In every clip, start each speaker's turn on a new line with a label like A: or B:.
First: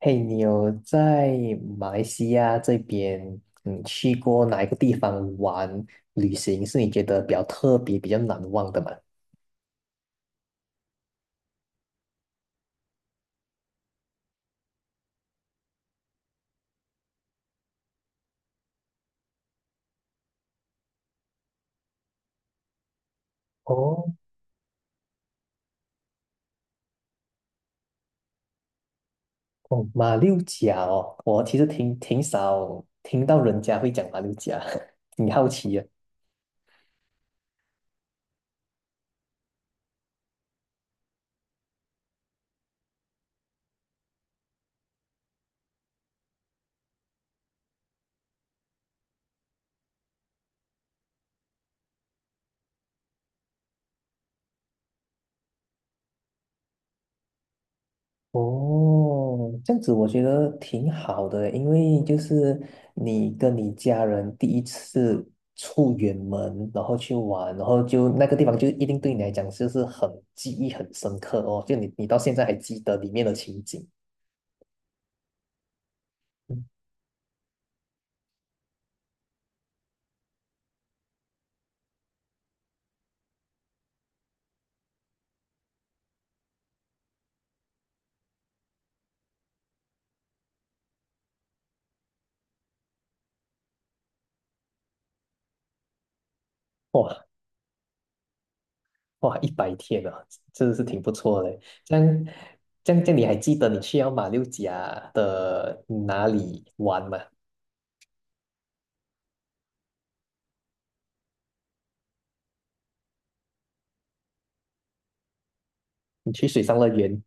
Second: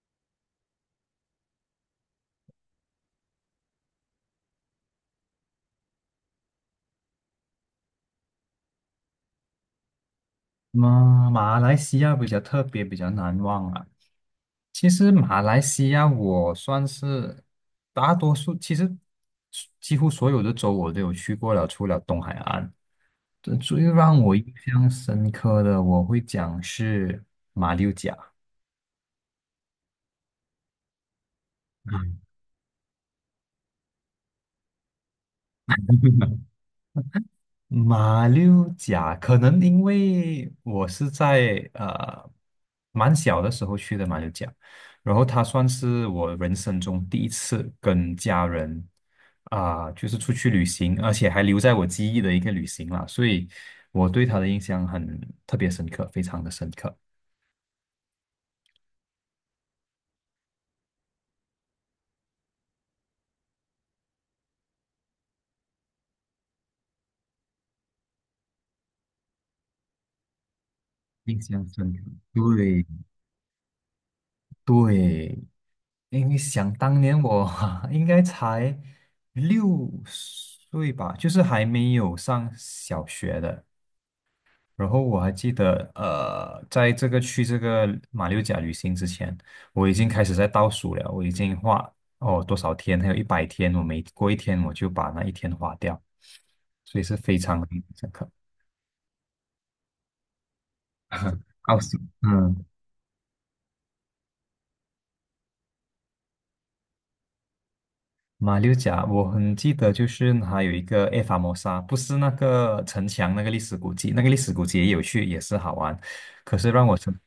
A: 嘿，你有在马来西亚这边，去过哪一个地方玩旅行是你觉得比较特别、比较难忘的吗？
B: 马来西亚比较特别，比较难忘啊。其实马来西亚我算是大多数，其实几乎所有的州我都有去过了，除了东海岸。这最
A: 哦，
B: 让我印象深刻的，我会讲是马六甲。
A: 哦，马六甲哦，我其实挺少听到人家会讲马六甲，挺好奇
B: 马六甲可能因为我是在蛮小的时候去的马六甲，然后它算是我人生中第一次跟家人就是出去旅行，而且还留在我记忆的一个旅行啦，所以我对它的印象很特别深刻，非常的深刻，
A: 哦，这样子我觉得挺好的，因为就是你跟你家人第一次出远门，然后去玩，然后就那个地方就一定对你来讲就是很记忆很深刻
B: 印
A: 哦，
B: 象
A: 就
B: 深
A: 你
B: 刻。
A: 你到现在还记
B: 对
A: 得里面的情景。
B: 对，因为
A: 嗯。
B: 想当年我 应该才6岁吧，就是还没有上小学的。然后我还记得，在去这个马六甲旅行之前，我已经开始在倒数了，我已经多少天，还有100天，我每过一天我就把那一天花掉，所以是
A: 哇，
B: 非常印象深刻。
A: 哇，100天啊，真的是挺不错的。
B: 奥
A: 这
B: 斯，
A: 样
B: 嗯。
A: 这样你还记得你去到马六甲的哪里玩吗？
B: 马六甲，我很记得，就是还有一个埃法摩沙，不是那个城墙那个历史古迹，那个历史古迹也有去，也是好玩。
A: 你去
B: 可
A: 水
B: 是
A: 上
B: 让
A: 乐
B: 我想
A: 园？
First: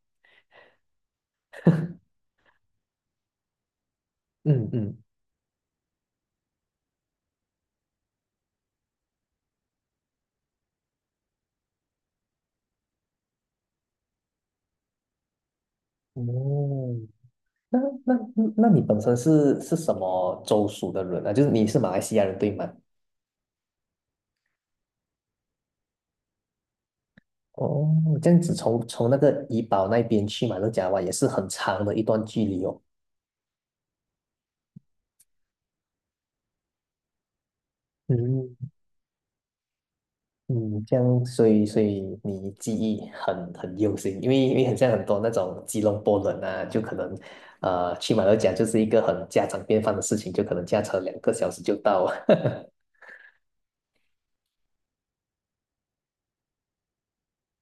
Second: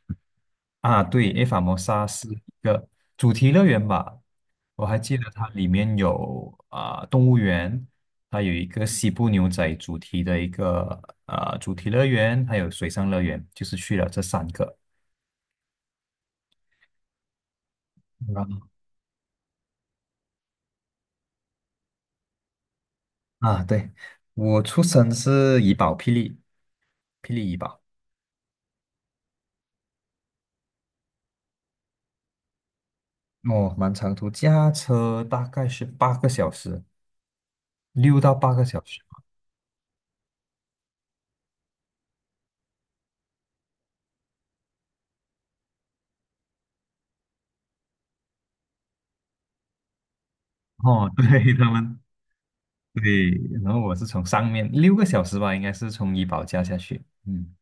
B: 啊，对，埃法摩沙是一个主题乐园吧？
A: 嗯
B: 我还
A: 嗯。
B: 记得它里面有动物园，它有一个西部牛仔主题的一个主题乐园，还有水上乐园，就是去了这三个。
A: 哦，那那
B: 然后
A: 那你本身是什么州属的人啊？就是你是马来西亚人对吗？
B: 啊，对，我出生是怡宝，霹雳，霹雳怡宝。
A: 哦，这样子从那个怡保那边去马六甲湾也是很长的一段距离哦。
B: 哦，蛮长途，驾车大概是八个小时，六到八
A: 嗯
B: 个小时。
A: 嗯，这样，所以你记忆很用心，因为很像很多那种吉隆坡人啊，就可能去马六甲就是一个很家常便饭的事情，就可能驾车
B: 哦，
A: 两 个小
B: 对，
A: 时就到。
B: 对，然后我是从上面6个小时吧，应该是从怡保驾下去。嗯，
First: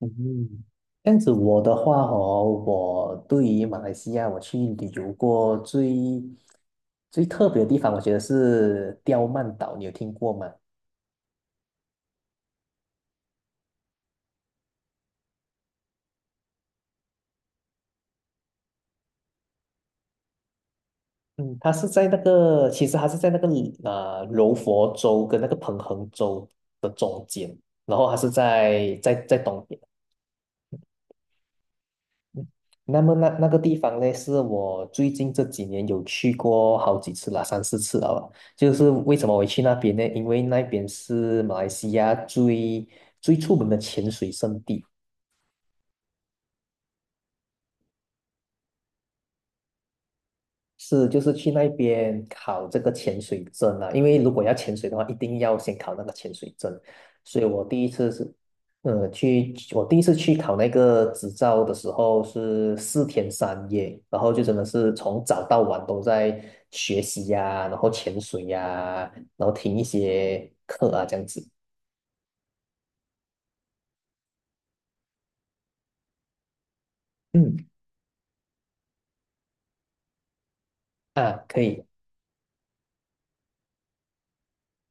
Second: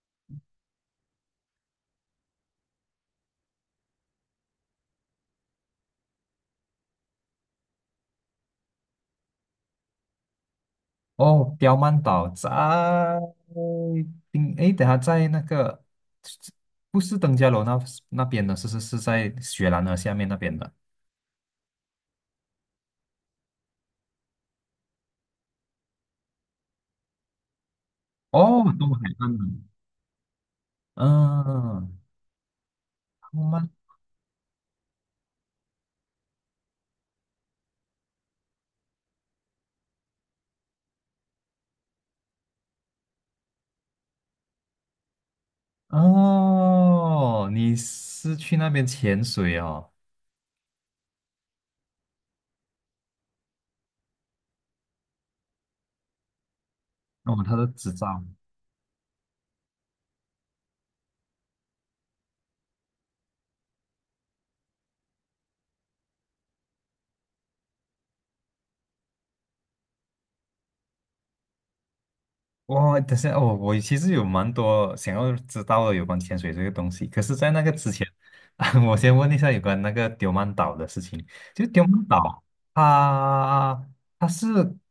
A: 嗯，这样子我的话哦，我对于马来西亚我去旅游过最特别的地方，我觉得是刁曼岛，你有听过吗？
B: 哦，刁曼岛在诶，等下在那个不是登嘉楼那边的，是是是在雪兰莪下面那边的。
A: 嗯，它是在那个，其实它是在那个柔佛州跟那个彭亨州的中间，然后它是
B: 哦，东
A: 在
B: 海
A: 在
B: 岸
A: 在
B: 的。
A: 东边。
B: 嗯，
A: 那么
B: 刁
A: 那个
B: 曼，
A: 地方呢，是我最近这几年有去过好几次了，三四次了吧。就是为什么我会去那边呢？因为那边是马来西亚最出名的潜水圣地。
B: 哦，你是去那边潜水哦？
A: 是，就是去那边考这个潜水证啊，因为如果要潜水的话，一定要先考那个潜水证。所
B: 哦，
A: 以
B: 他
A: 我
B: 的
A: 第一
B: 执
A: 次
B: 照。
A: 是，去我第一次去考那个执照的时候是4天3夜，然后就真的是从早到晚都在学习呀、然后潜水呀、然后听一些课啊，这样子。
B: 哇，等下哦，我其实有蛮多想要知道的有关潜水这个东西，可是，在那
A: 嗯。
B: 个之前，啊我先问一下有关那个丢曼岛的事情。
A: 啊，可
B: 就
A: 以。
B: 丢曼岛，它它是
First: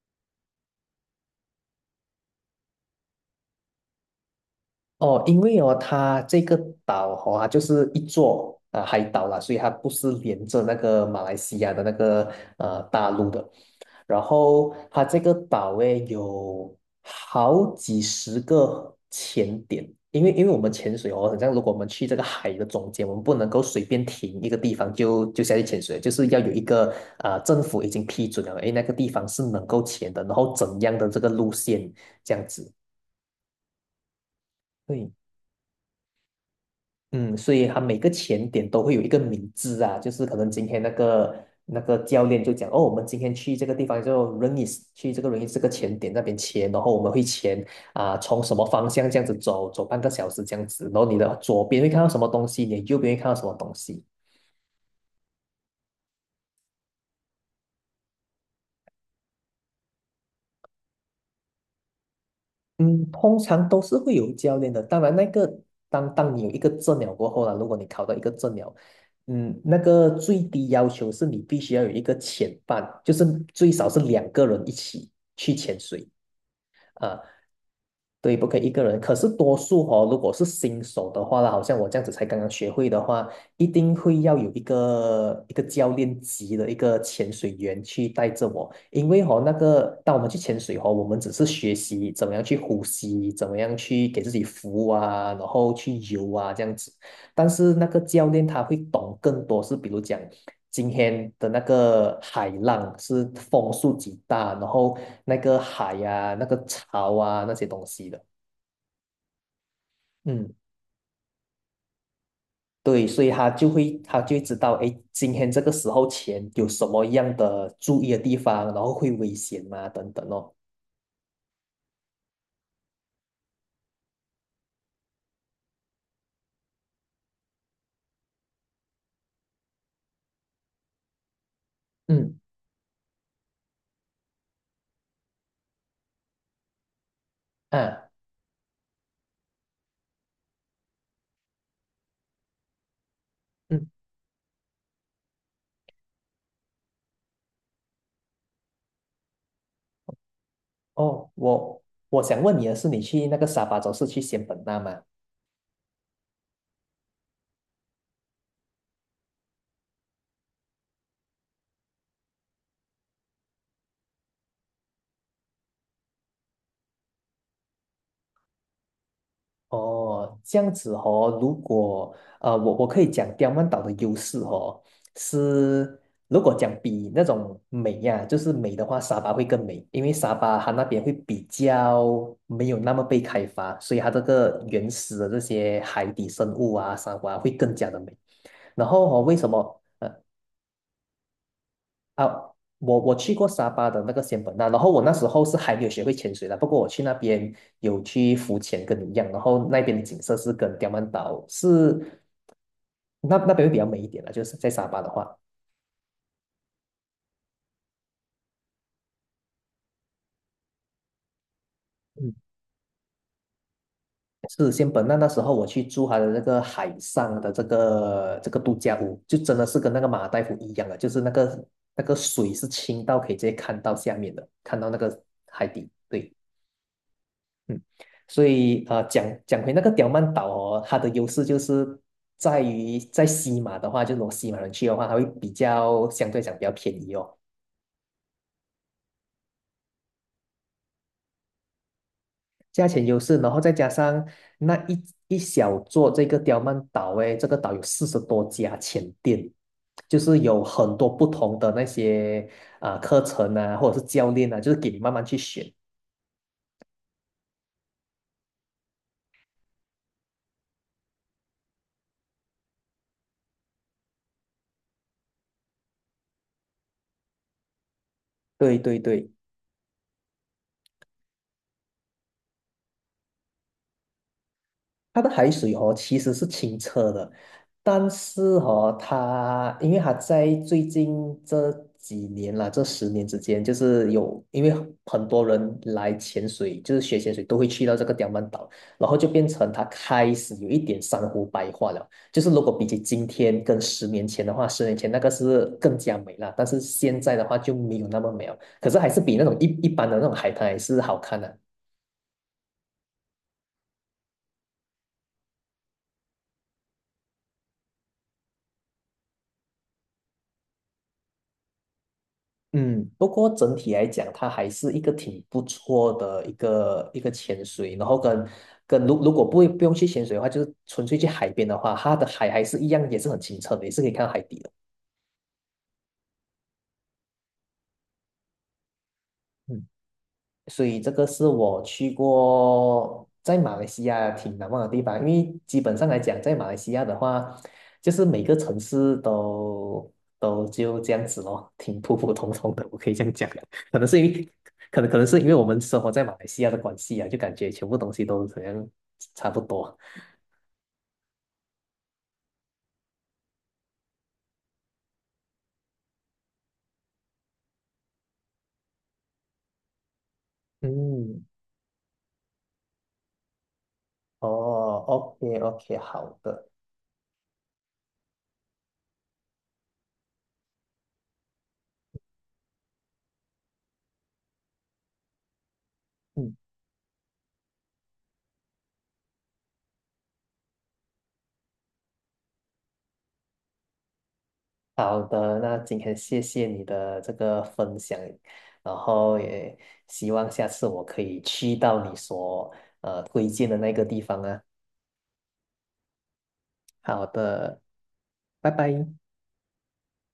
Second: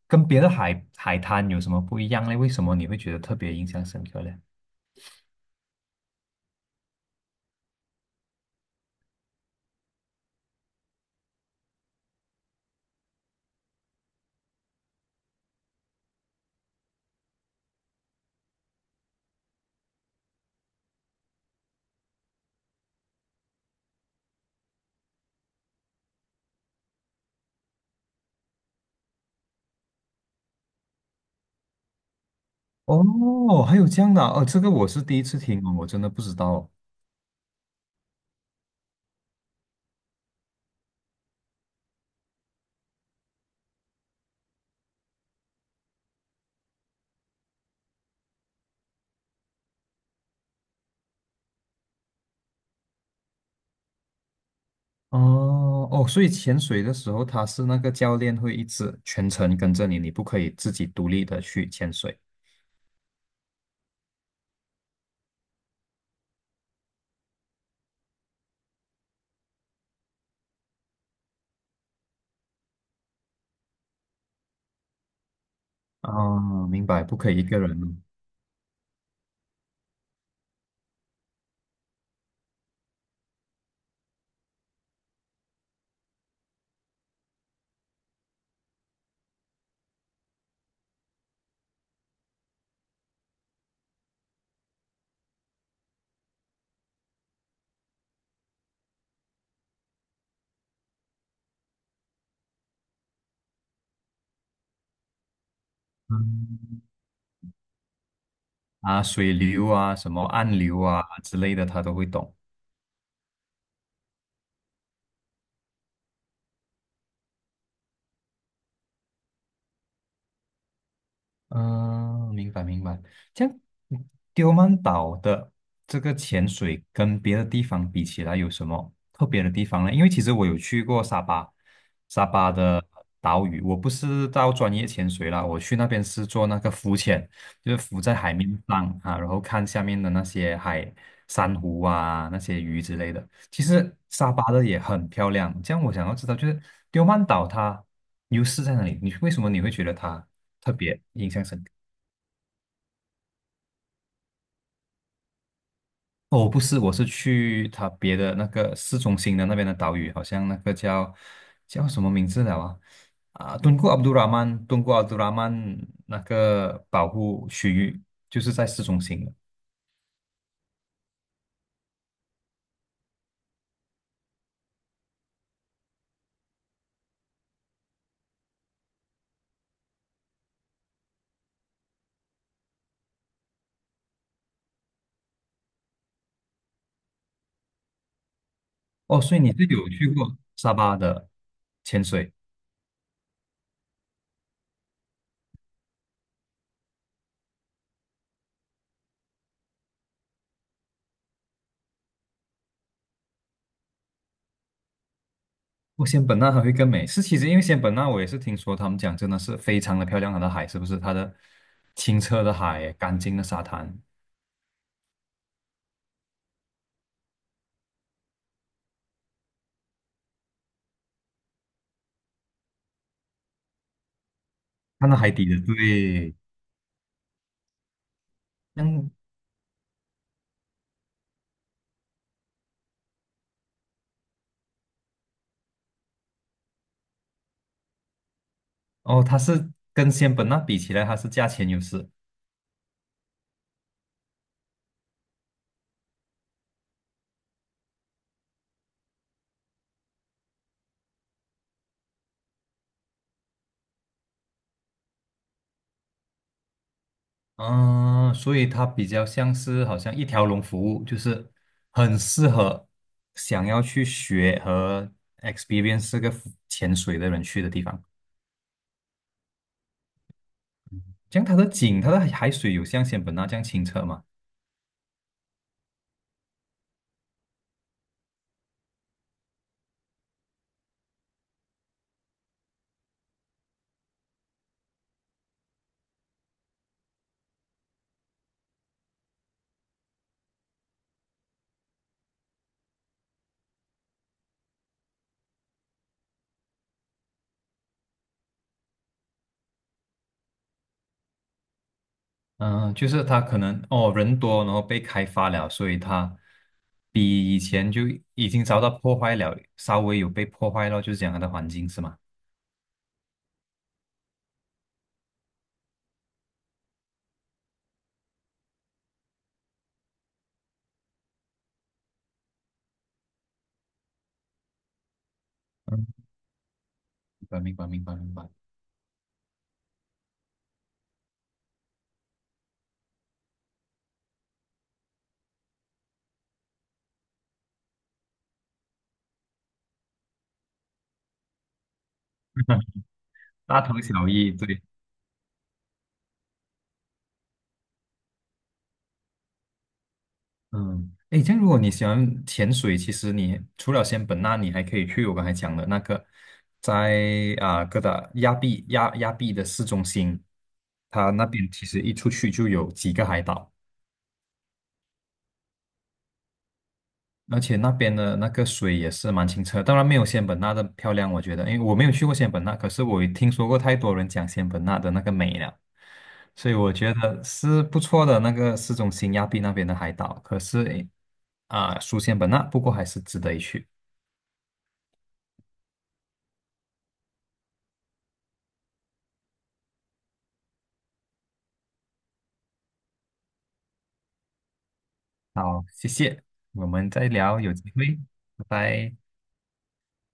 B: 跟别的海滩有什么不一样呢？为什么你会觉得特别印象深刻呢？
A: 哦，因为哦，它这个岛哦，它就是一座啊、海岛啦，所以它不是连着那个马来西亚的那个大陆的。然后它这个岛诶有好几十个潜点，因为我们潜水哦，好像如果我们去这个海的中间，我们不能够随便停一个地方就下去潜水，就是要有一个啊、政府已经批准了，诶，那个地方是能够潜的，然后怎样的这个路线这样子。
B: 哦，还有这样的啊哦，这个我是
A: 对。
B: 第一次听哦，我真的不知道
A: 嗯，所以他每个前点都会有一个名字啊，就是可能今天那个教练就讲，哦，我们今天去这个地方就 is 去这个 is 这个前点那边签，然后我们会签啊、从什么方向这样子走，走半个小时这样子，然后你的左边会看到什么东西，你的右边会看到什么东西。
B: 哦。哦，所以潜水的时候，它是那个教练会一直全程跟着你，你不可以自己独立的去潜水。
A: 嗯，通常都是会有教练的。当然，那个当你有一个证了过后啦，如果你考到一个证了，嗯，那个最低要求是你必须要有一个潜伴，就是最少是2个人一起去潜水。
B: 哦，明白，
A: 啊，
B: 不可以一个人。
A: 对，不可以一个人。可是多数哦，如果是新手的话啦，好像我这样子才刚刚学会的话，一定会要有一个教练级的一个潜水员去带着我，因为哦，那个当我们去潜水哦，我们只是学习怎么样去呼吸，怎么样去给自己浮啊，然后去游啊这样子。但是那个教练他会懂更多，是比如讲。今天的那个海浪是风速极大，然后那个海呀、那个
B: 嗯
A: 潮啊那些东西的。
B: 啊，水流啊，什么
A: 嗯，
B: 暗流啊之类的，他都会懂。
A: 对，所以他就会知道，哎，今天这个时候前有什么样的注意的地方，然后会危险吗？等等哦。
B: 嗯，明白明白。这样，嗯丢曼岛的这个潜水跟别的地方比起来，有什么特别的地方呢？因为其实我有去过沙巴，沙
A: 嗯。
B: 巴的岛屿，我不是到专业潜水啦，我去那边是做那个浮潜，就是浮
A: 啊。
B: 在海面上啊，然后看下面的那些海珊瑚啊，那些鱼之类的。其
A: 嗯。
B: 实沙巴的也很漂亮。这样，我想要知道，就是丢曼岛它优势在哪里？你为什么会觉得它特别
A: 哦，
B: 印象深刻。
A: 我想问你的是，你去那个沙巴州是去仙本那吗？
B: 哦，不是，我是去它别的那个市中心的那边的岛屿，好像那个叫什么名字了啊？啊，敦煌阿卜杜拉曼那个保护区域就是在市中心的。
A: 哦，这样子哦，如果我可以讲刁曼岛的优势哦，是如果讲比那种美呀、就是美的话，沙巴会更美，因为沙巴它那边会比较没有那么被开发，所以它这个原始的这些海底生物啊、沙瑚啊会更加的美。然后
B: 哦，
A: 哦，为
B: 所以
A: 什
B: 你是
A: 么？
B: 有去过沙巴的潜
A: 啊，
B: 水？
A: 我去过沙巴的那个仙本那，然后我那时候是还没有学会潜水的，不过我去那边有去浮潜，跟你一样，然后那边的景色是跟刁曼岛是那边会比较美一点了，就是在沙巴的话，
B: 我仙本那还会更美，是其实因为仙本那我也是听说他们讲真的是非常的漂亮，它的海是不是？它的清
A: 嗯，
B: 澈的海，干净的沙滩，
A: 是仙本那那时候我去住他的那个海上的这个度假屋，就真的是跟那个马尔代夫一样的，就是那个水是清到可以直接看到下面的，看到那
B: 看到
A: 个
B: 海底的，
A: 海底，对。
B: 对，
A: 嗯，所以
B: 像
A: 讲回那个刁曼岛哦，它的优势就是在于在西马的话，就是如果西马人去的话，它会比较相对讲比较便宜哦，
B: 哦，它是跟仙本那比起来，它是价钱优势，
A: 价钱优势，然后再加上那一小座这个刁曼岛，诶，这个岛有40多家前店，就是有很多不同的那些啊、课程啊，或者是教练啊，就是给你慢慢去选。
B: 嗯，所以它比较像是好像一条龙服务，就是很适合想要去学和 experience 这个浮潜水的人去的地方。
A: 对，对，对。
B: 像它的景，它的海水有像仙本那这样清澈吗？
A: 它的海水哦，其实是清澈的，但是哦，它因为它在最近这几年啦，这10年之间，就是有因为很多人来潜水，就是学潜水都会去到这个刁曼岛，然后就变成它开始有一点珊瑚白化了。就是如果比起今天跟十年前的话，十年前那个是更加美了，但是现在的话就没有那么美了，可是还是比那种一般的那种海滩还是好看的。
B: 嗯，就是它可能人多，然后被开发了，所以它比以前就已经遭到破坏了，稍微有被破坏了，就是讲它的环境是吗？
A: 嗯，不过整体来讲，它还是一个挺不错的一个潜水，然后跟如果不用去潜水的话，就是纯粹去海边的话，它的海还是一样，也是很清澈的，也是可以看到海底的。
B: 嗯，明白明白明白明白。
A: 嗯。所以这个是我去过在马来西亚挺难忘的地方，因为基本上来讲，在马来西亚的话，就是每个城市都就这样子咯，挺普普通通的，我可以这样讲。
B: 大
A: 可
B: 同
A: 能是
B: 小
A: 因为，
B: 异，对，
A: 可能是因为我们生活在马来西亚的关系啊，就感觉全部东西都好像差不多。
B: 嗯，诶，这样如果你喜欢潜水，其实你除了仙本那，你还可以去我刚才讲的那个，在哥打亚庇的市中心，它
A: 嗯，
B: 那边其实一出去就有几个海岛，
A: 哦，OK OK，好的。
B: 而且那边的那个水也是蛮清澈，当然没有仙本那的漂亮，我觉得，因为我没有去过仙本那，可是我也听说过太多人讲仙本那的那个美了。
A: 嗯。
B: 所以我觉得是不错的那个市中心亚庇那边的海岛，可是诶啊，书香本那，不过还是值得一去。
A: 好的，那今天谢谢你的这个分享，然后也希望下次我可以去到你所推荐的那个地方啊。
B: 好，谢谢，我们
A: 好
B: 再聊，有
A: 的，
B: 机会，拜
A: 拜拜。
B: 拜。